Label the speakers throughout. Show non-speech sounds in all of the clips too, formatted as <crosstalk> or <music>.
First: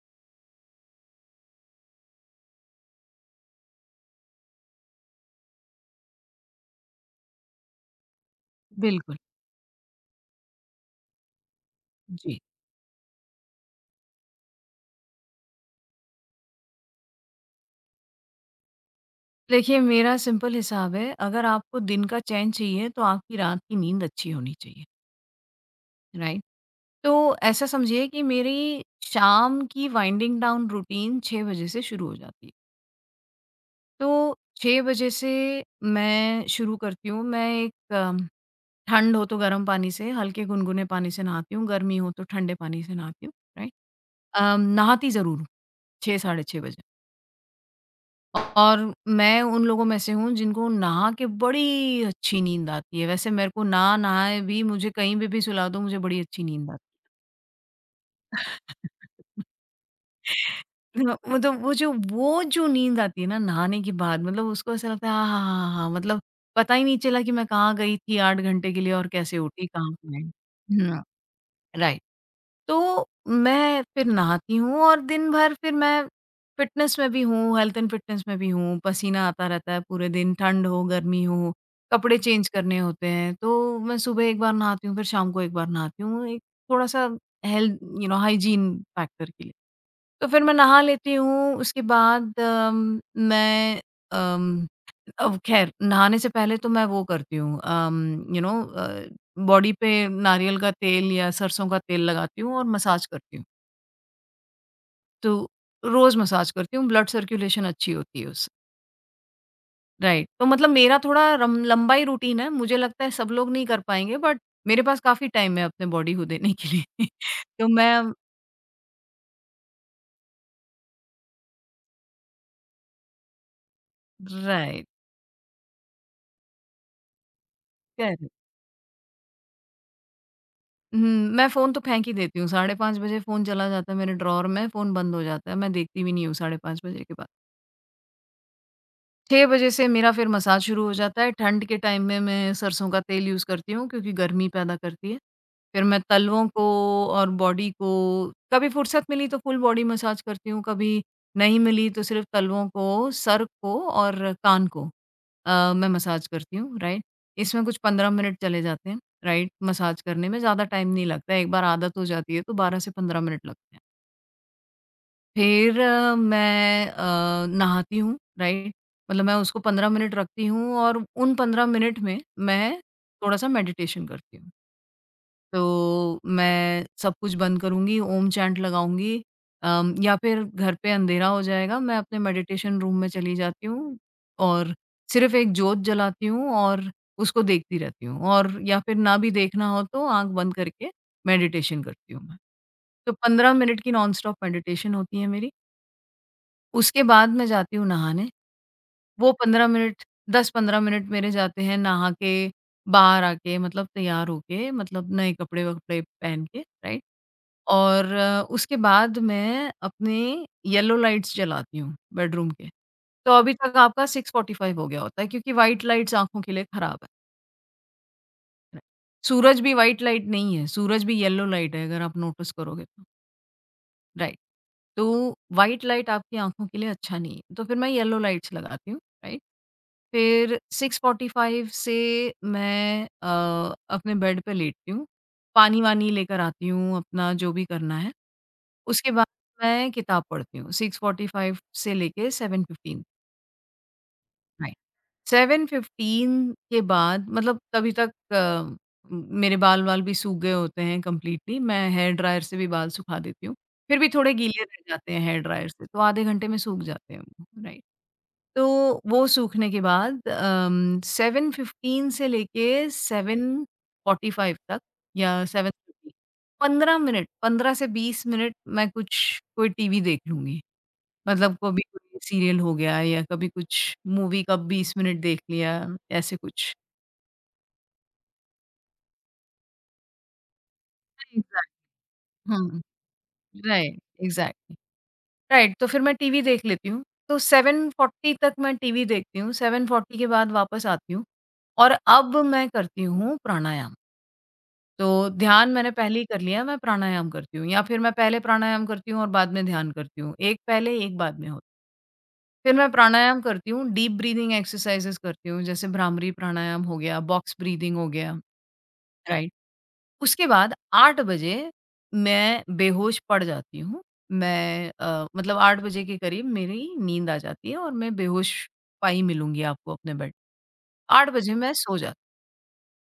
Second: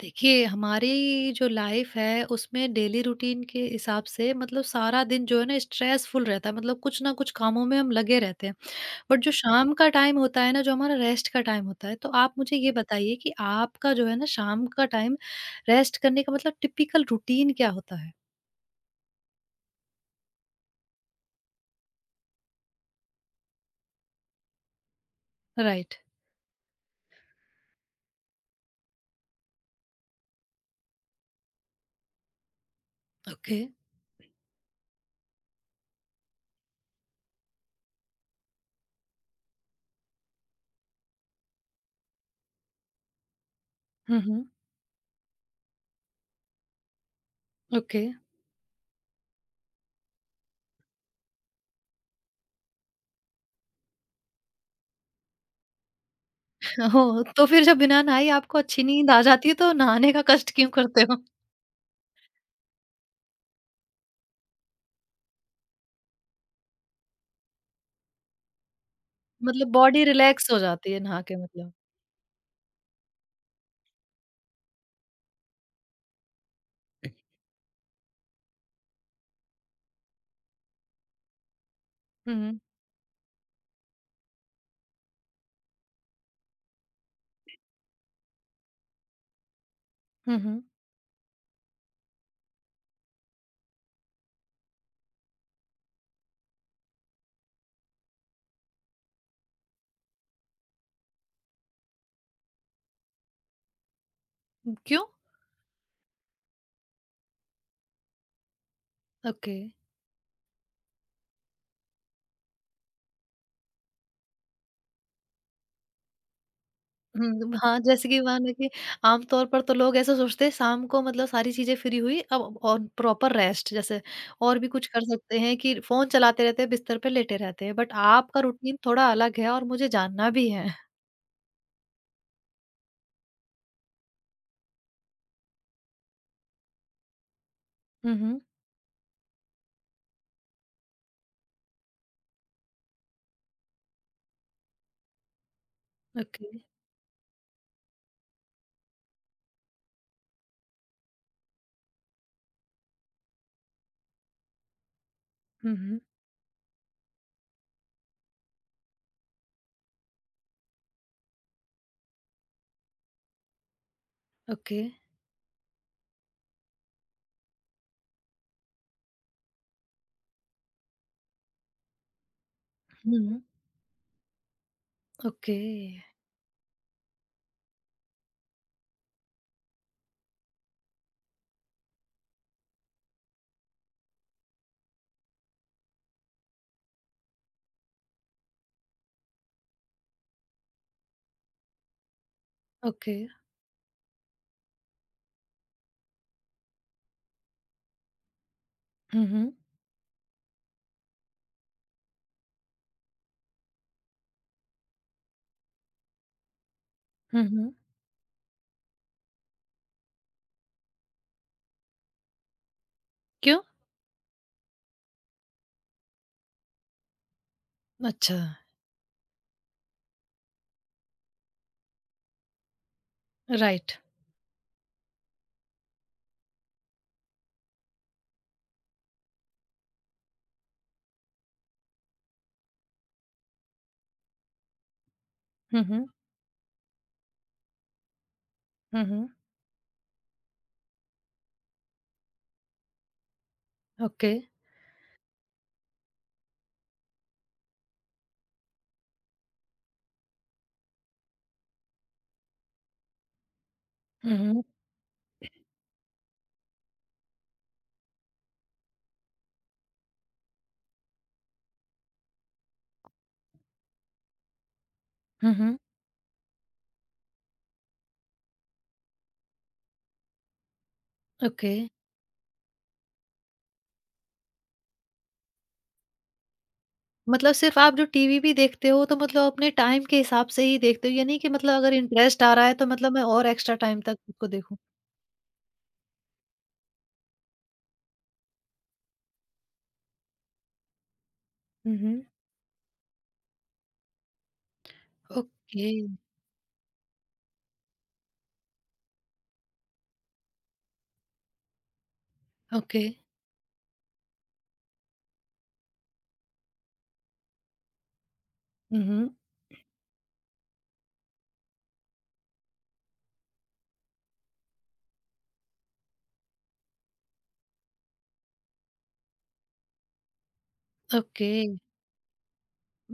Speaker 1: देखिए, हमारी जो लाइफ है उसमें डेली रूटीन के हिसाब से मतलब सारा दिन जो है ना स्ट्रेसफुल रहता है, मतलब कुछ ना कुछ कामों में हम लगे रहते हैं।
Speaker 2: बिल्कुल,
Speaker 1: बट जो शाम का टाइम होता है ना, जो हमारा रेस्ट का टाइम होता है, तो आप
Speaker 2: जी।
Speaker 1: मुझे ये बताइए कि आपका जो है ना शाम का टाइम रेस्ट करने का मतलब टिपिकल रूटीन क्या होता है?
Speaker 2: देखिए, मेरा सिंपल हिसाब है, अगर आपको दिन का चैन चाहिए, तो आपकी रात की नींद अच्छी होनी चाहिए,
Speaker 1: राइट।
Speaker 2: राइट? तो ऐसा समझिए कि मेरी शाम की वाइंडिंग डाउन रूटीन 6 बजे से शुरू हो जाती है।
Speaker 1: ओके।
Speaker 2: तो 6 बजे से मैं शुरू करती हूँ, मैं एक ठंड हो तो गर्म पानी से, हल्के गुनगुने पानी से नहाती हूँ, गर्मी हो तो ठंडे पानी से नहाती हूँ, राइट?
Speaker 1: हम्म।
Speaker 2: नहाती ज़रूर हूँ, 6 साढ़े 6 बजे।
Speaker 1: ओके,
Speaker 2: और मैं उन लोगों में से हूँ जिनको नहा के बड़ी अच्छी नींद आती है। वैसे मेरे को ना नहाए भी मुझे कहीं पे भी सुला दो मुझे बड़ी अच्छी नींद आती
Speaker 1: हो तो फिर जब बिना नहाई आपको अच्छी नींद आ
Speaker 2: है।
Speaker 1: जाती
Speaker 2: <laughs>
Speaker 1: है तो नहाने का कष्ट क्यों करते
Speaker 2: म
Speaker 1: हो?
Speaker 2: मतलब वो जो नींद आती है ना नहाने के बाद मतलब उसको ऐसा लगता है हाँ, हाँ, हाँ, हाँ हाँ। मतलब पता ही नहीं चला कि मैं कहाँ गई थी 8 घंटे के लिए और कैसे उठी
Speaker 1: मतलब
Speaker 2: कहाँ
Speaker 1: बॉडी
Speaker 2: पे आई।
Speaker 1: रिलैक्स हो जाती है
Speaker 2: हुँ,
Speaker 1: नहा के, मतलब।
Speaker 2: राइट। तो मैं फिर नहाती हूँ और दिन भर फिर मैं फ़िटनेस में भी हूँ, हेल्थ एंड फ़िटनेस में भी हूँ, पसीना आता रहता है पूरे दिन, ठंड हो, गर्मी हो, कपड़े चेंज
Speaker 1: हम्म
Speaker 2: करने होते हैं। तो मैं सुबह एक बार नहाती हूँ, फिर शाम को एक बार नहाती हूँ, एक थोड़ा-सा हेल्थ हाइजीन फैक्टर के लिए। तो
Speaker 1: हम्म।
Speaker 2: फिर मैं
Speaker 1: हम्म।
Speaker 2: नहा लेती हूँ, उसके बाद मैं अम, अब ख़ैर नहाने से पहले तो मैं वो करती हूँ um, you know uh, body पे नारियल का तेल या सरसों का तेल लगाती हूँ और मसाज करती हूँ।
Speaker 1: क्यों?
Speaker 2: तो रोज़ मसाज करती हूँ, ब्लड सर्कुलेशन अच्छी होती है उससे।
Speaker 1: ओके।
Speaker 2: राइट, तो मतलब मेरा थोड़ा रम लंबा ही रूटीन है, मुझे लगता है सब लोग नहीं कर पाएँगे बट मेरे पास काफ़ी टाइम है अपने बॉडी को देने के लिए।
Speaker 1: हुँ,
Speaker 2: <laughs> तो
Speaker 1: हाँ,
Speaker 2: मैं
Speaker 1: जैसे कि मानो कि आमतौर पर तो लोग ऐसा सोचते हैं शाम को मतलब सारी चीज़ें फ्री हुई अब, और प्रॉपर रेस्ट जैसे और भी
Speaker 2: राइट,
Speaker 1: कुछ कर सकते हैं, कि फ़ोन चलाते रहते हैं, बिस्तर पे लेटे रहते हैं। But
Speaker 2: correct.
Speaker 1: आपका रूटीन थोड़ा अलग है और मुझे जानना भी है।
Speaker 2: हुँ, मैं फ़ोन तो फेंक ही देती हूँ, साढ़े 5 बजे फ़ोन चला जाता है मेरे ड्रॉवर में, फ़ोन बंद हो जाता है, मैं देखती भी नहीं हूँ साढ़े 5 बजे के बाद।
Speaker 1: हुँ, हुँ।
Speaker 2: 6 बजे से मेरा फिर मसाज शुरू हो जाता है। ठंड के टाइम में मैं सरसों का तेल यूज़ करती हूँ क्योंकि गर्मी पैदा करती है। फिर मैं तलवों
Speaker 1: ओके।
Speaker 2: को और बॉडी को कभी फुर्सत मिली तो फुल बॉडी मसाज करती हूँ, कभी नहीं मिली तो सिर्फ़ तलवों को, सर को और कान को
Speaker 1: हुँ,
Speaker 2: मैं
Speaker 1: हुँ।
Speaker 2: मसाज करती हूँ, राइट? इसमें कुछ 15 मिनट चले जाते हैं, राइट? मसाज करने में ज़्यादा टाइम नहीं लगता है। एक बार आदत हो जाती है तो 12 से 15 मिनट लगते हैं।
Speaker 1: ओके।
Speaker 2: फिर मैं नहाती हूँ, राइट? मतलब मैं उसको 15 मिनट रखती हूँ और उन 15 मिनट में मैं
Speaker 1: हुँ, हुँ।
Speaker 2: थोड़ा-सा मेडिटेशन करती हूँ।
Speaker 1: ओके,
Speaker 2: तो मैं सब कुछ बंद करूँगी, ओम चैंट लगाऊँगी या फिर घर पे अंधेरा हो जाएगा, मैं अपने मेडिटेशन रूम में चली जाती हूँ और सिर्फ़ एक जोत जलाती हूँ और उसको देखती रहती हूँ और या फिर ना भी देखना हो तो आँख बंद करके मेडिटेशन करती हूँ मैं। तो
Speaker 1: ओके।
Speaker 2: 15 मिनट की नॉन स्टॉप मेडिटेशन होती है मेरी। उसके बाद मैं जाती हूँ नहाने।
Speaker 1: हुँ,
Speaker 2: वो
Speaker 1: हुँ।
Speaker 2: 15 मिनट 10-15 मिनट मेरे जाते हैं नहा के, बाहर आके मतलब तैयार होके मतलब नए कपड़े-वपड़े पहन के, राइट?
Speaker 1: हुँ, हुँ।
Speaker 2: और उसके बाद मैं अपने येलो लाइट्स जलाती हूँ बेडरूम के। तो अभी
Speaker 1: क्यों?
Speaker 2: तक आपका 6:45 हो गया होता है क्योंकि व्हाइट लाइट्स आँखों के लिए खराब है।
Speaker 1: अच्छा,
Speaker 2: राइट। सूरज भी व्हाइट लाइट नहीं है, सूरज भी येलो लाइट है अगर आप नोटिस करोगे तो,
Speaker 1: राइट।
Speaker 2: राइट। तो व्हाइट लाइट आपकी आँखों के लिए अच्छा नहीं है। तो फिर मैं येलो लाइट्स लगाती हूँ, राइट? फिर 6:45 से मैं अपने बेड पे लेटती हूँ।
Speaker 1: हुँ, हुँ।
Speaker 2: पानी-वानी लेकर आती हूँ, अपना जो भी करना है।
Speaker 1: हुँ,
Speaker 2: उसके बाद
Speaker 1: हुँ।
Speaker 2: मैं किताब पढ़ती हूँ, 6:45 से लेके 7:15
Speaker 1: ओके।
Speaker 2: राइट। 7:15 के बाद मतलब तभी तक मेरे बाल-वाल भी सूख गए होते हैं कंप्लीटली। मैं हेयर ड्रायर से भी बाल सुखा देती हूँ। फिर भी थोड़े
Speaker 1: हुँ,
Speaker 2: गीले
Speaker 1: हुँ।
Speaker 2: रह जाते हैं हेयर ड्रायर से, तो आधे घंटे में सूख जाते हैं वो, राइट। तो वो सूखने के बाद 7:15 से लेके 7:45 तक या
Speaker 1: हुँ, हुँ।
Speaker 2: 7:30 15 मिनट 15 से 20 मिनट मैं कुछ कोई टीवी देख लूँगी। मतलब
Speaker 1: ओके।
Speaker 2: कभी कोई सीरियल हो गया या कभी कुछ मूवी का 20 मिनट देख लिया, ऐसे कुछ।
Speaker 1: मतलब सिर्फ़ आप जो टीवी भी देखते हो तो मतलब अपने टाइम के हिसाब से ही देखते हो, ये नहीं कि मतलब
Speaker 2: एग्ज़ैक्ट
Speaker 1: अगर इंटरेस्ट आ रहा है
Speaker 2: हुँ,
Speaker 1: तो मतलब मैं और एक्स्ट्रा
Speaker 2: राइट,
Speaker 1: टाइम तक उसको
Speaker 2: एग्ज़ैक्टली।
Speaker 1: देखूँ?
Speaker 2: राइट, तो फिर मैं टीवी देख लेती हूँ। तो 7:40 तक मैं टीवी देखती हूँ, 7:40 के बाद वापस आती हूँ और
Speaker 1: हुँ, हुँ।
Speaker 2: अब मैं करती हूँ प्राणायाम। तो ध्यान
Speaker 1: ओके,
Speaker 2: मैंने पहले ही कर लिया, मैं प्राणायाम करती हूँ या फिर मैं पहले प्राणायाम करती हूँ और बाद में ध्यान करती हूँ। एक पहले, एक बाद में हो फिर मैं
Speaker 1: ओके।
Speaker 2: प्राणायाम करती हूँ, डीप ब्रीथिंग एक्सरसाइज़ेस करती हूँ, जैसे भ्रामरी प्राणायाम हो गया, बॉक्स ब्रीथिंग हो गया,
Speaker 1: हुँ, हुँ।
Speaker 2: राइट? उसके बाद 8 बजे मैं बेहोश पड़ जाती हूँ। मैं मतलब 8 बजे के करीब मेरी नींद आ जाती है और मैं बेहोश पाई मिलूँगी आपको अपने बेड। 8
Speaker 1: ओके,
Speaker 2: बजे मैं सो जाती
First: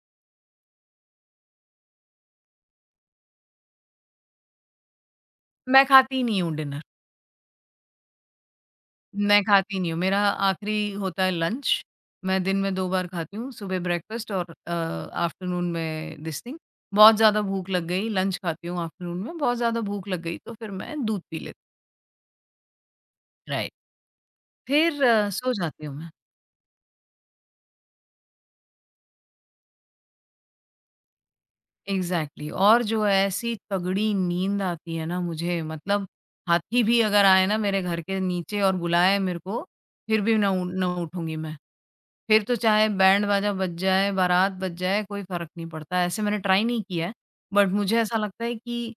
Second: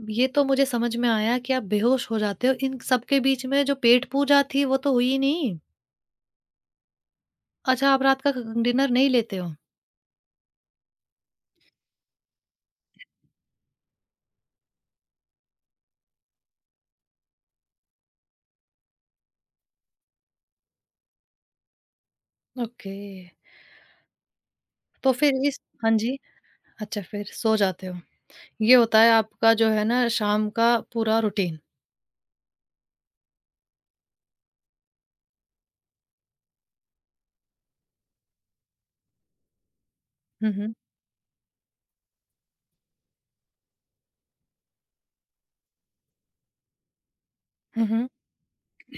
Speaker 1: ये तो मुझे समझ में आया कि आप बेहोश हो जाते हो। इन सब के बीच में जो पेट पूजा थी वो तो हुई नहीं?
Speaker 2: मैं खाती ही नहीं हूँ डिनर।
Speaker 1: अच्छा, आप रात का क डिनर नहीं लेते
Speaker 2: मैं
Speaker 1: हो?
Speaker 2: खाती नहीं हूँ, मेरा आखिरी होता है लंच, मैं दिन में 2 बार खाती हूँ, सुबह ब्रेकफ़ास्ट और आफ्टरनून में दिस थिंग। बहुत ज़्यादा भूख लग गई, लंच खाती हूँ आफ्टरनून में, बहुत ज़्यादा भूख लग गई तो फिर मैं दूध पी लेती
Speaker 1: ओके।
Speaker 2: राइट। फिर
Speaker 1: तो फिर
Speaker 2: सो
Speaker 1: इस
Speaker 2: जाती
Speaker 1: हाँ
Speaker 2: हूँ
Speaker 1: जी,
Speaker 2: मैं।
Speaker 1: अच्छा फिर सो जाते हो। ये होता है आपका जो है ना शाम का पूरा रूटीन।
Speaker 2: एग्ज़ैक्टली और जो है ऐसी तगड़ी नींद आती है ना मुझे मतलब हाथी भी अगर आए ना मेरे घर के नीचे और बुलाए मेरे को, फिर भी ना
Speaker 1: हुँ,
Speaker 2: उ
Speaker 1: हुँ।
Speaker 2: ना उठूँगी मैं। फिर तो चाहे बैंड बाजा बज जाए, बारात बज जाए, कोई फ़र्क नहीं पड़ता। ऐसे मैंने ट्राई नहीं किया है, बट
Speaker 1: हुँ,
Speaker 2: मुझे
Speaker 1: हुँ।
Speaker 2: ऐसा लगता है कि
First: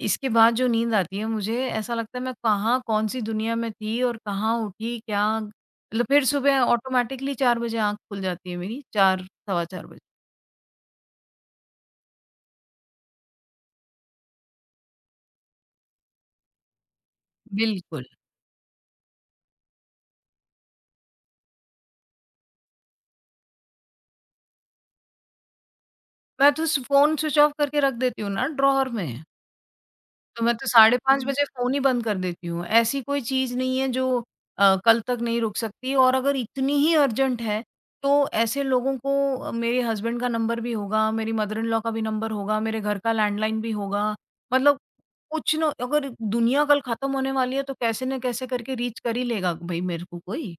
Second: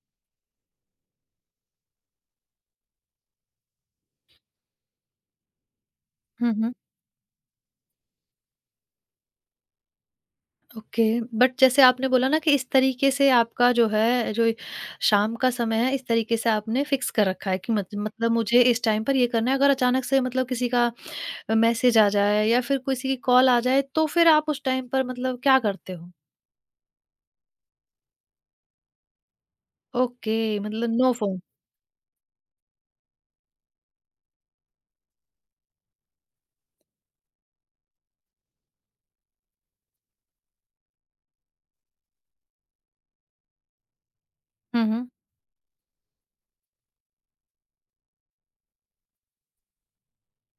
Speaker 2: इसके बाद जो नींद आती है, मुझे ऐसा लगता है मैं कहाँ कौन-सी दुनिया में थी और कहाँ उठी, क्या मतलब फिर
Speaker 1: हुँ,
Speaker 2: सुबह
Speaker 1: हुँ।
Speaker 2: ऑटोमैटिकली 4 बजे आँख खुल जाती है मेरी, 4, सवा 4 बजे।
Speaker 1: ओके, बट जैसे आपने बोला ना कि इस तरीके से आपका जो है, जो शाम का समय है, इस तरीके से आपने फिक्स कर रखा है कि मत
Speaker 2: बिल्कुल।
Speaker 1: मतलब मुझे इस टाइम पर ये करना है। अगर अचानक से मतलब किसी का मैसेज आ जाए या फिर किसी की कॉल आ जाए, तो फिर आप उस टाइम पर मतलब क्या करते हो?
Speaker 2: मैं तो स फ़ोन स्विच ऑफ करके रख देती हूँ ना ड्रॉअर में।
Speaker 1: ओके,
Speaker 2: तो मैं तो
Speaker 1: मतलब
Speaker 2: साढ़े
Speaker 1: नो
Speaker 2: 5 हुँ।
Speaker 1: फ़ोन।
Speaker 2: बजे फ़ोन ही बंद कर देती हूँ। ऐसी कोई चीज़ नहीं है जो कल तक नहीं रुक सकती और अगर इतनी ही अर्जेंट है, तो ऐसे लोगों को मेरे हस्बैंड का नंबर भी होगा, मेरी मदर इन लॉ का भी नंबर होगा, मेरे घर का लैंडलाइन भी होगा। मतलब
Speaker 1: हुँ, हुँ।
Speaker 2: कुछ न अगर दुनिया कल ख़त्म होने वाली है, तो कैसे न कैसे करके रीच कर ही लेगा भई मेरे को कोई।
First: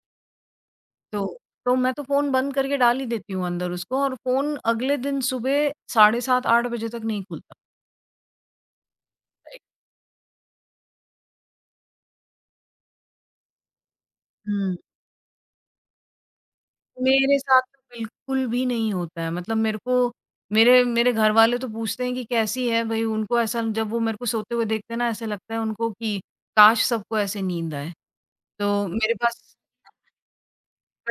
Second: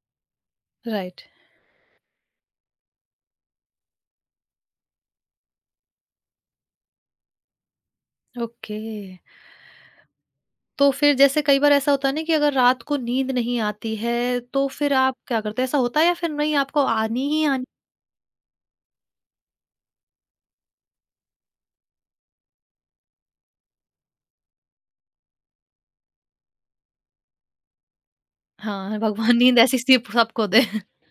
Speaker 1: राइट,
Speaker 2: तो तो मैं तो फ़ोन बंद करके डाल ही देती हूँ अंदर उसको और फ़ोन अगले दिन सुबह साढ़े 7-8 बजे तक नहीं खुलता।
Speaker 1: ओके। तो फिर जैसे कई बार ऐसा होता है ना कि अगर रात को नींद नहीं आती है, तो फिर आप क्या करते हैं? ऐसा होता है या फिर नहीं, आपको आनी
Speaker 2: मेरे
Speaker 1: ही
Speaker 2: साथ
Speaker 1: आनी
Speaker 2: तो बिल्कुल भी नहीं होता है। मतलब मेरे को मेरे मेरे घरवाले तो पूछते हैं कि कैसी है? भई उनको ऐसा जब वो मेरे को सोते हुए देखते हैं ना ऐसा लगता है उनको कि काश सबको ऐसे नींद आए। तो
Speaker 1: हाँ,
Speaker 2: मेरे
Speaker 1: भगवान
Speaker 2: पास
Speaker 1: नींद ऐसी सिर्फ़ सबको दे?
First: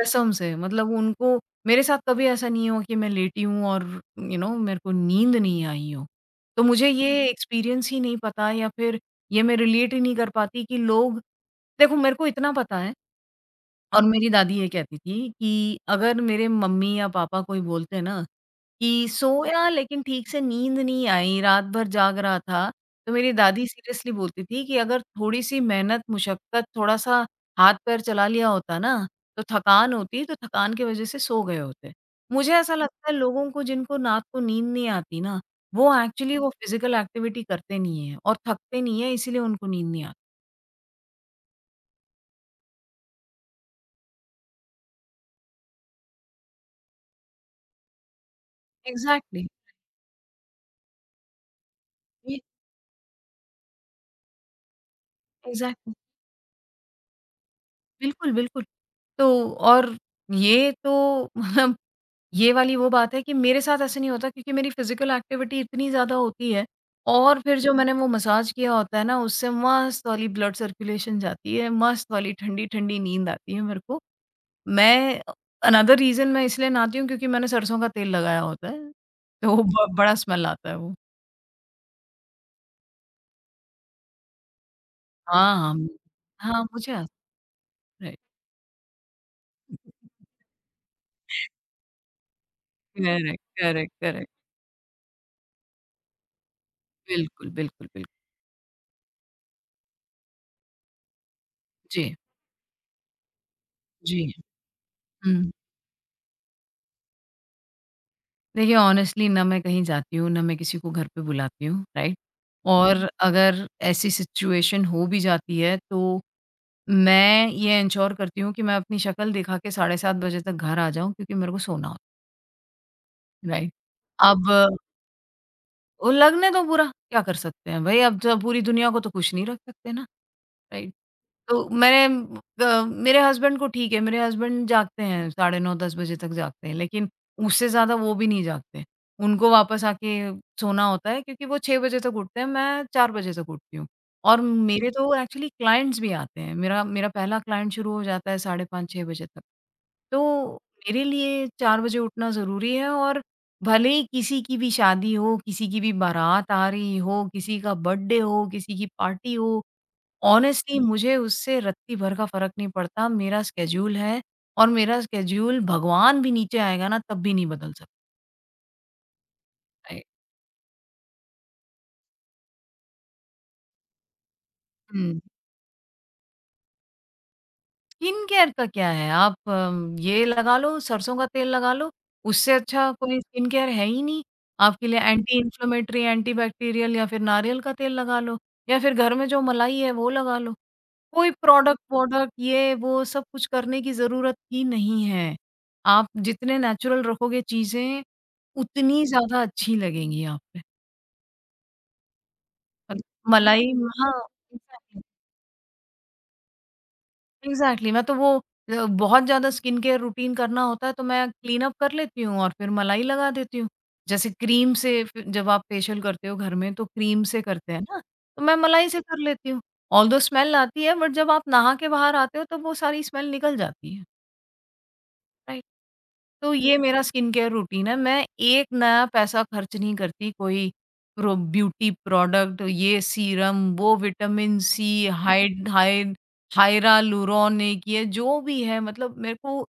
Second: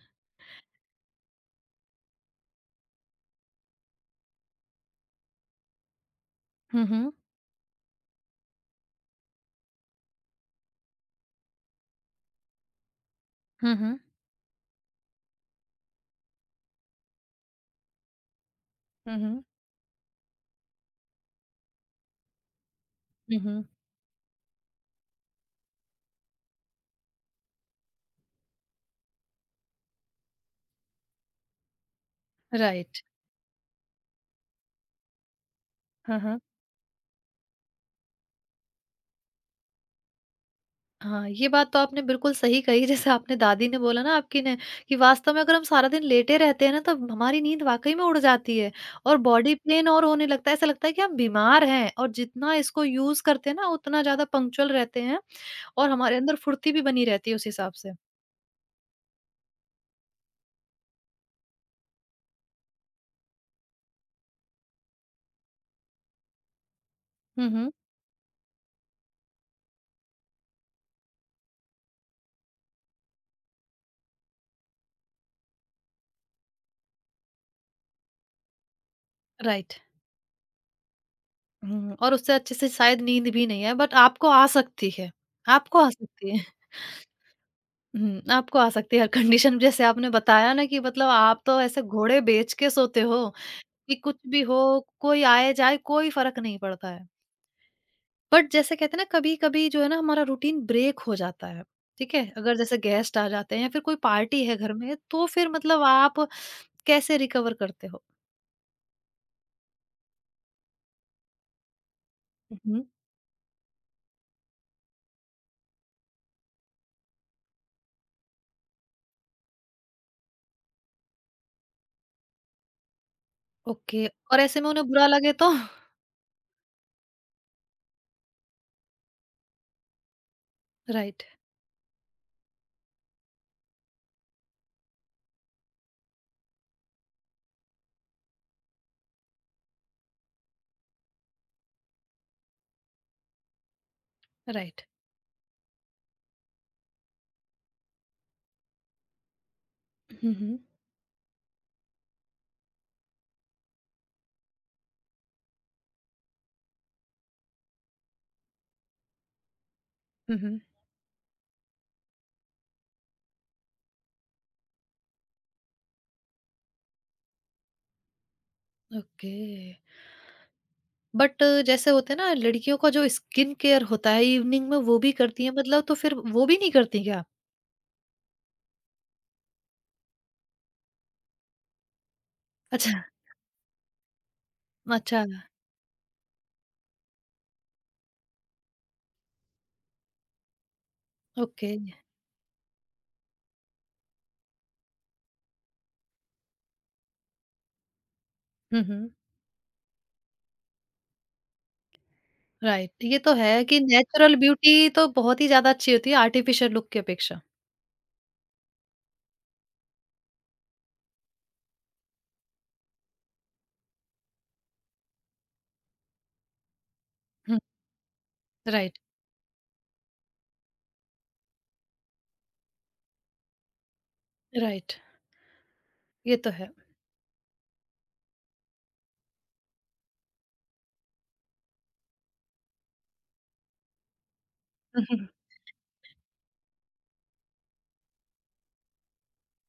Speaker 2: कसम से मतलब उनको मेरे साथ कभी ऐसा नहीं हुआ कि मैं लेटी हूँ और मेरे को नींद नहीं आई हो। तो
Speaker 1: हुँ,
Speaker 2: मुझे ये
Speaker 1: हुँ।
Speaker 2: एक्सपीरियंस ही नहीं पता या फिर ये मैं रिलेट ही नहीं कर पाती कि लोग देखो मेरे को इतना पता है
Speaker 1: हुँ, हुँ।
Speaker 2: और मेरी दादी ये कहती थी कि अगर मेरे मम्मी या पापा कोई बोलते हैं ना कि
Speaker 1: हुँ, हुँ।
Speaker 2: सोया लेकिन ठीक से नींद नहीं आई, रात भर जाग रहा था, तो मेरी
Speaker 1: हुँ, हुँ,
Speaker 2: दादी सीरियसली बोलती थी कि अगर थोड़ी-सी मेहनत, मशक्कत, थोड़ा-सा हाथ-पैर चला लिया होता ना, तो थकान होती, तो थकान की वजह से सो गए होते। मुझे ऐसा
Speaker 1: राइट।
Speaker 2: लगता है लोगों को जिनको रात को नींद नहीं आती ना, वो
Speaker 1: हाँ,
Speaker 2: एक्चुअली
Speaker 1: हाँ।
Speaker 2: वो फिज़िकल एक्टिविटी करते नहीं हैं और थकते नहीं हैं इसीलिए उनको नींद नहीं आती।
Speaker 1: हाँ, ये बात तो आपने बिल्कुल सही कही। जैसे आपने दादी ने बोला ना आपकी ने कि वास्तव में अगर हम सारा दिन लेटे रहते हैं ना तो हमारी नींद वाक़ई में उड़ जाती है, और
Speaker 2: एग्ज़ैक्टली,
Speaker 1: बॉडी पेन और होने लगता है, ऐसा लगता है कि हम बीमार हैं। और
Speaker 2: ये
Speaker 1: जितना इसको यूज़ करते हैं ना उतना ज़्यादा पंक्चुअल रहते हैं, और
Speaker 2: एग्ज़ैक्टली।
Speaker 1: हमारे अंदर फुर्ती भी बनी रहती है उस हिसाब से।
Speaker 2: बिल्कुल, बिल्कुल। तो और ये तो <laughs> ये वाली वो बात है कि मेरे साथ ऐसे नहीं होता क्योंकि मेरी फ़िज़िकल एक्टिविटी इतनी ज़्यादा होती है और
Speaker 1: हुँ,
Speaker 2: फिर
Speaker 1: हुँ।
Speaker 2: जो मैंने वो मसाज किया होता है ना, उससे मस्त वाली ब्लड सर्कुलेशन जाती है, मस्त वाली ठंडी-ठंडी नींद आती है मेरे को। मैं अनदर रीज़न मैं इसलिए नहाती हूँ क्योंकि मैंने सरसों का तेल लगाया होता है, तो वो
Speaker 1: राइट।
Speaker 2: ब बड़ा स्मेल आता है वो।
Speaker 1: हुँ, और उससे अच्छे से शायद नींद भी नहीं है बट आपको आ सकती है,
Speaker 2: हाँ, हाँ।
Speaker 1: आपको आ सकती है।
Speaker 2: हाँ, मुझे आ राइट।
Speaker 1: हुँ, आपको आ सकती है हर कंडीशन। जैसे आपने बताया ना कि मतलब आप तो ऐसे घोड़े बेच के सोते हो
Speaker 2: करेक्ट, करेक्ट,
Speaker 1: कि कुछ
Speaker 2: करेक्ट।
Speaker 1: भी हो, कोई आए जाए कोई फ़र्क नहीं पड़ता है।
Speaker 2: बिल्कुल, बिल्कुल, बिल्कुल।
Speaker 1: बट जैसे कहते हैं ना, कभी-कभी जो है ना हमारा रूटीन ब्रेक हो जाता है,
Speaker 2: जी,
Speaker 1: ठीक है? अगर जैसे गेस्ट आ जाते हैं या फिर कोई
Speaker 2: जी।
Speaker 1: पार्टी है घर में, तो फिर
Speaker 2: हुँ।
Speaker 1: मतलब आप कैसे रिकवर करते हो?
Speaker 2: देखिए ऑनेस्टली ना मैं कहीं जाती हूँ, ना मैं किसी को घर पे बुलाती हूँ, राइट?
Speaker 1: हुँ,
Speaker 2: हुँ।
Speaker 1: हुँ,
Speaker 2: और अगर ऐसी सिचुएशन हो भी जाती है तो मैं ये एन्श्योर करती हूँ कि मैं अपनी शक्ल दिखा के साढ़े 7 बजे तक घर आ जाऊँ क्योंकि मेरे को सोना होता है, राइट?
Speaker 1: ओके। और ऐसे में
Speaker 2: अब
Speaker 1: उन्हें बुरा लगे तो?
Speaker 2: ओ, लगने दो बुरा, क्या कर सकते हैं भई अब ज पूरी दुनिया को तो खुश नहीं रख सकते ना, राइट?
Speaker 1: राइट,
Speaker 2: तो मैंने ग मेरे हस्बैंड को ठीक है, मेरे हस्बैंड जागते हैं, साढ़े 9-10 बजे तक जागते हैं, लेकिन उससे ज़्यादा वो भी नहीं जागते। उनको वापस आके सोना होता है क्योंकि वो 6 बजे तक उठते हैं, मैं 4 बजे तक उठती हूँ और
Speaker 1: राइट।
Speaker 2: मेरे तो एक्चुअली क्लाइंट्स भी आते हैं। मेरा मेरा पहला क्लाइंट शुरू हो जाता है साढ़े 5-6 बजे तक।
Speaker 1: हुँ,
Speaker 2: तो
Speaker 1: हुँ।
Speaker 2: मेरे लिए 4 बजे उठना ज़रूरी है और भले ही किसी की भी शादी हो, किसी की भी बारात आ रही हो, किसी का बर्थडे हो, किसी की पार्टी हो,
Speaker 1: हुँ, हुँ,
Speaker 2: ऑनेस्टली मुझे उससे रत्ती भर का फ़र्क नहीं पड़ता। मेरा स्केड्यूल है और मेरा स्केड्यूल भगवान भी नीचे आएगा ना तब भी नहीं बदल सकता
Speaker 1: ओके। बट जैसे होते हैं ना लड़कियों का जो स्किन केयर होता है इवनिंग में, वो भी
Speaker 2: है।
Speaker 1: करती है मतलब, तो फिर वो भी नहीं करती क्या?
Speaker 2: स्किन केयर का क्या है? आप ये लगा लो, सरसों का तेल लगा लो, उससे अच्छा
Speaker 1: अच्छा,
Speaker 2: कोई स्किन केयर है ही नहीं। आपके लिए
Speaker 1: अच्छा,
Speaker 2: एंटी इन्फ्लेमेटरी, एंटी बैक्टीरियल या फिर नारियल का तेल लगा लो या फिर घर में जो मलाई है वो लगा लो। कोई
Speaker 1: ओके।
Speaker 2: प्रोडक्ट-वोडक्ट ये वो सब कुछ करने की ज़रूरत ही नहीं है। आप जितने नेचुरल रखोगे चीज़ें,
Speaker 1: हुँ,
Speaker 2: उतनी
Speaker 1: हुँ।
Speaker 2: ज़्यादा अच्छी लगेंगी आप पे।
Speaker 1: राइट, ये
Speaker 2: मतलब
Speaker 1: तो है
Speaker 2: मलाई
Speaker 1: कि
Speaker 2: हाँ,
Speaker 1: नेचुरल ब्यूटी
Speaker 2: एग्ज़ैक्टली।
Speaker 1: तो बहुत ही ज़्यादा अच्छी होती है आर्टिफिशियल लुक की अपेक्षा।
Speaker 2: एग्ज़ैक्टली मैं तो वो बहुत ज़्यादा स्किन केयर रूटीन करना होता है तो मैं क्लीनअप कर लेती हूँ और फिर मलाई लगा देती हूँ। जैसे क्रीम से फ़िर जब आप फेशियल करते हो घर में तो क्रीम से
Speaker 1: हुँ,
Speaker 2: करते हैं ना, तो मैं मलाई
Speaker 1: राइट,
Speaker 2: से कर लेती हूँ। ऑल्दो स्मेल आती है बट जब आप नहा के बाहर आते हो तो वो सारी स्मेल निकल जाती है।
Speaker 1: Right,
Speaker 2: right?
Speaker 1: ये तो
Speaker 2: तो
Speaker 1: है।
Speaker 2: ये मेरा स्किन केयर रूटीन है। मैं एक नया पैसा खर्च नहीं करती कोई प्रो ब्यूटी प्रोडक्ट, ये सीरम, वो विटामिन सी,
Speaker 1: हम्म।
Speaker 2: हाइड हाइड हाइरालुरोनिक ये जो भी है मतलब मेरे को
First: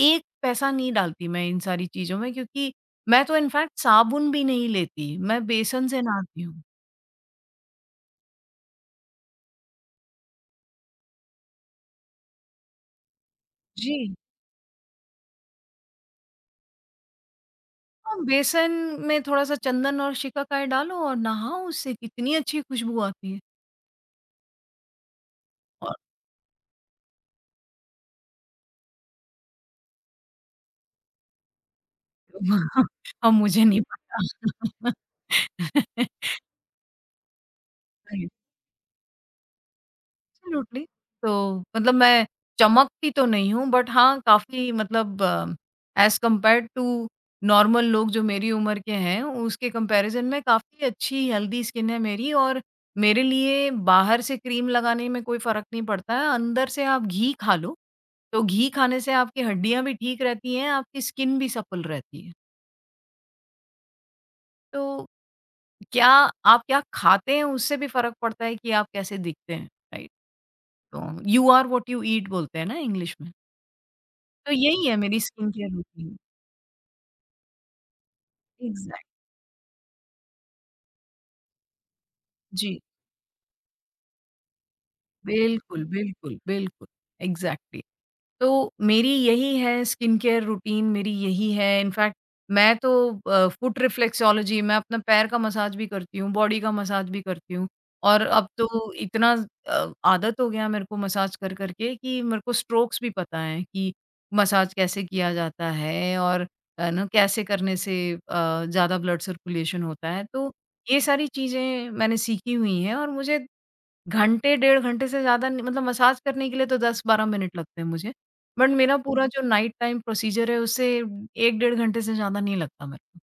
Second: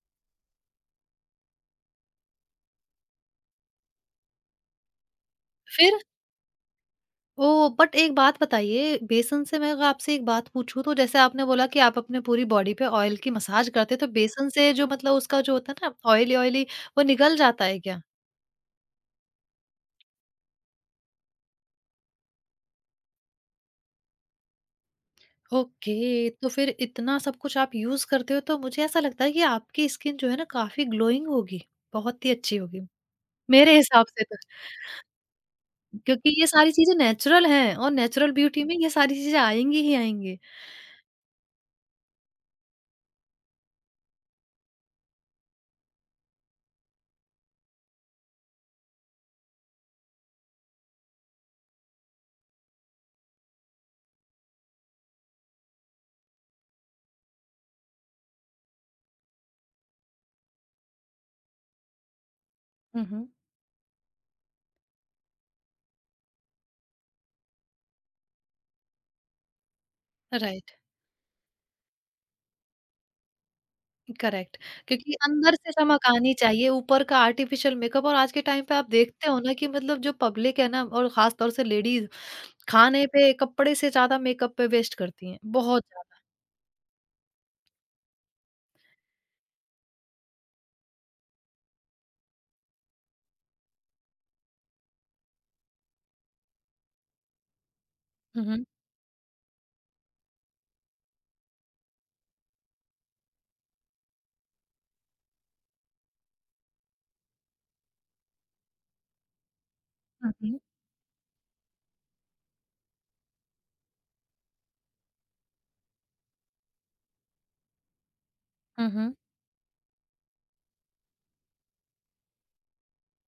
Speaker 2: एक पैसा नहीं डालती मैं इन सारी चीज़ों में क्योंकि मैं तो इनफैक्ट साबुन भी नहीं लेती, मैं बेसन
Speaker 1: फिर
Speaker 2: से नहाती हूँ।
Speaker 1: ओह! बट एक बात बताइए बेसन से, मैं अगर आपसे एक बात पूछूँ तो जैसे आपने बोला कि आप अपने पूरी बॉडी पे ऑयल की मसाज करते हैं, तो
Speaker 2: जी।
Speaker 1: बेसन से जो मतलब उसका जो होता है ना ऑयली-ऑयली वो निकल जाता है क्या?
Speaker 2: हाँ, बेसन में थोड़ा-सा चंदन और शिकाकाई डालो और नहाओ उससे कितनी अच्छी खुशबू आती है और
Speaker 1: ओके, तो फिर इतना सब कुछ आप यूज़ करते हो, तो मुझे ऐसा लगता है कि आपकी स्किन जो है ना काफ़ी ग्लोइंग होगी, बहुत ही अच्छी होगी,
Speaker 2: <laughs> अब मुझे
Speaker 1: मेरे
Speaker 2: नहीं
Speaker 1: हिसाब से
Speaker 2: पता।
Speaker 1: तो।
Speaker 2: <laughs>
Speaker 1: क्योंकि ये सारी चीज़ें नेचुरल हैं, और नेचुरल ब्यूटी में ये सारी चीज़ें आएँगी ही आएँगी।
Speaker 2: एब्सोल्युटली। तो मतलब मैं चमकती तो नहीं हूँ बट हाँ, काफ़ी मतलब एज़ कम्पेयर्ड टू नॉर्मल लोग जो मेरी उम्र के हैं, उसके कंपैरिज़न में काफ़ी अच्छी हेल्दी स्किन है मेरी और मेरे लिए बाहर से क्रीम लगाने में कोई फ़र्क नहीं पड़ता है, अंदर से आप घी खा लो, तो घी खाने से आपकी हड्डियाँ भी ठीक रहती हैं, आपकी स्किन भी सप्पल रहती है।
Speaker 1: हुँ, हुँ।
Speaker 2: तो क्या आप क्या खाते हैं उससे भी फ़र्क पड़ता है कि आप कैसे दिखते हैं? राइट।
Speaker 1: राइट,
Speaker 2: तो you are what you eat बोलते हैं ना इंग्लिश में। तो
Speaker 1: करेक्ट।
Speaker 2: यही है
Speaker 1: क्योंकि
Speaker 2: मेरी स्किन
Speaker 1: अंदर
Speaker 2: केयर
Speaker 1: से चमक
Speaker 2: रूटीन।
Speaker 1: आनी चाहिए, ऊपर का आर्टिफ़िशियल मेकअप, और आज के टाइम पे आप
Speaker 2: एग्ज़ैक्ट
Speaker 1: देखते हो ना कि मतलब जो पब्लिक है ना, और ख़ास तौर से लेडीज़,
Speaker 2: जी।
Speaker 1: खाने पे, कपड़े से ज़्यादा मेकअप पे वेस्ट करती हैं, बहुत
Speaker 2: बिल्कुल,
Speaker 1: ज़्यादा।
Speaker 2: बिल्कुल, बिल्कुल। एग्ज़ैक्टली। तो मेरी यही है स्किन केयर रूटीन मेरी यही है। इनफैक्ट मैं तो फुट रिफ्लेक्सोलॉजी मैं अपना पैर का मसाज भी करती हूँ, बॉडी का मसाज भी करती हूँ। और
Speaker 1: हुँ,
Speaker 2: अब
Speaker 1: हुँ।
Speaker 2: तो इतना आदत हो गया मेरे को मसाज कर के कि मेरे को स्ट्रोक्स भी पता हैं कि मसाज कैसे किया जाता है और है ना कैसे करने से ज़्यादा ब्लड सर्कुलेशन होता है।
Speaker 1: हुँ,
Speaker 2: तो
Speaker 1: हुँ।
Speaker 2: ये सारी चीज़ें मैंने सीखी हुई हैं और मुझे घंटे, डेढ़ घंटे से ज़्यादा नहीं मतलब मसाज करने के लिए तो 10-12 मिनट लगते हैं मुझे। बट
Speaker 1: हुँ,
Speaker 2: मेरा
Speaker 1: हुँ।
Speaker 2: पूरा जो नाइट टाइम प्रोसीजर है उससे 1 डेढ़ घंटे से ज़्यादा नहीं लगता मेरे को।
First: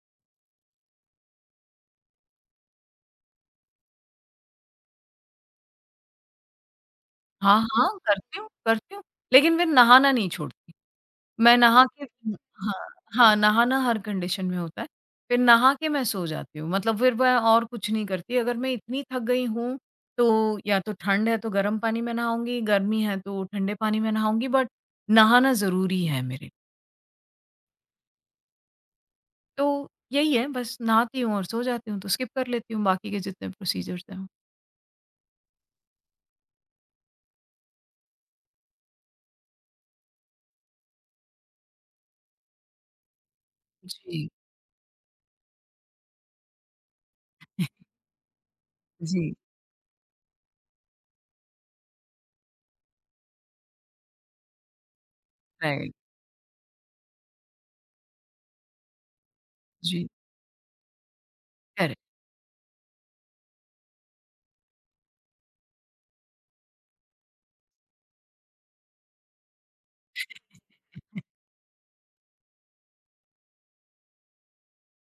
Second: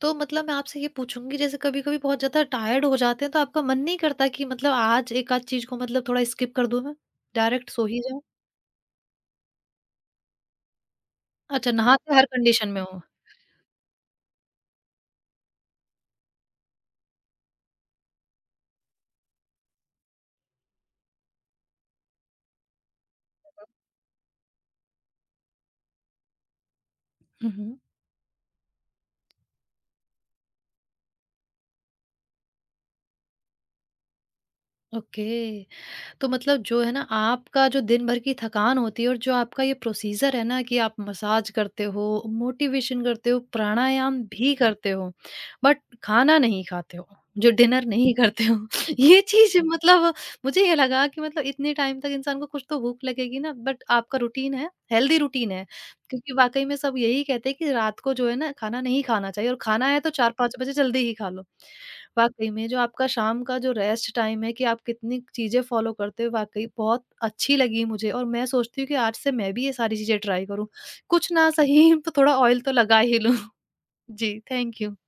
Speaker 1: तो मतलब मैं आपसे ये पूछूँगी जैसे कभी-कभी बहुत ज़्यादा टायर्ड हो जाते हैं, तो आपका मन नहीं करता कि मतलब आज एक आध चीज़ को मतलब थोड़ा स्किप कर दूँ मैं?
Speaker 2: हाँ,
Speaker 1: डायरेक्ट सो
Speaker 2: हाँ,
Speaker 1: ही जाऊँ?
Speaker 2: करती हूँ, लेकिन मैं नहाना नहीं छोड़ती। मैं
Speaker 1: अच्छा,
Speaker 2: नहा के
Speaker 1: नहाते हर कंडीशन में
Speaker 2: हाँ,
Speaker 1: हो।
Speaker 2: हाँ, नहाना हर कंडीशन में होता है। फिर नहा के मैं सो जाती हूँ, मतलब फिर मैं और कुछ नहीं करती। अगर मैं इतनी थक गई हूँ, तो या तो ठंड है तो गर्म पानी में नहाऊँगी, गर्मी है तो ठंडे पानी में नहाऊँगी बट नहाना ज़रूरी है मेरे लिए।
Speaker 1: हुँ, हुँ।
Speaker 2: तो यही है बस नहाती हूँ और सो जाती हूँ, तो स्किप कर लेती हूँ बाकी के जितने प्रोसीजर्स हैं।
Speaker 1: ओके। तो मतलब जो है ना आपका जो दिन भर की थकान होती है, और जो आपका ये प्रोसीजर है ना कि आप मसाज करते हो, मोटिवेशन करते हो, प्राणायाम
Speaker 2: जी।
Speaker 1: भी करते हो, बट खाना नहीं खाते हो, जो
Speaker 2: <laughs>
Speaker 1: डिनर नहीं करते हो। <laughs> ये
Speaker 2: जी,
Speaker 1: चीज़ मतलब मुझे ये लगा कि मतलब इतने टाइम तक इंसान को कुछ तो भूख लगेगी ना, बट आपका रूटीन है, हेल्दी रूटीन है।
Speaker 2: राइट।
Speaker 1: क्योंकि वाक़ई में सब यही कहते हैं कि रात को जो है ना खाना नहीं खाना चाहिए, और खाना है
Speaker 2: जी,
Speaker 1: तो 4-5 बजे जल्दी ही खा लो।
Speaker 2: <laughs> करेक्ट।
Speaker 1: वाक़ई में जो आपका शाम का जो रेस्ट टाइम है, कि आप कितनी चीज़ें फ़ॉलो करते हो, वाक़ई बहुत अच्छी लगी मुझे, और मैं सोचती हूँ कि आज से मैं भी ये सारी चीज़ें ट्राई करूँ। कुछ ना सही <laughs> तो थोड़ा ऑयल तो लगा ही लूँ। <laughs> जी, थैंक यू।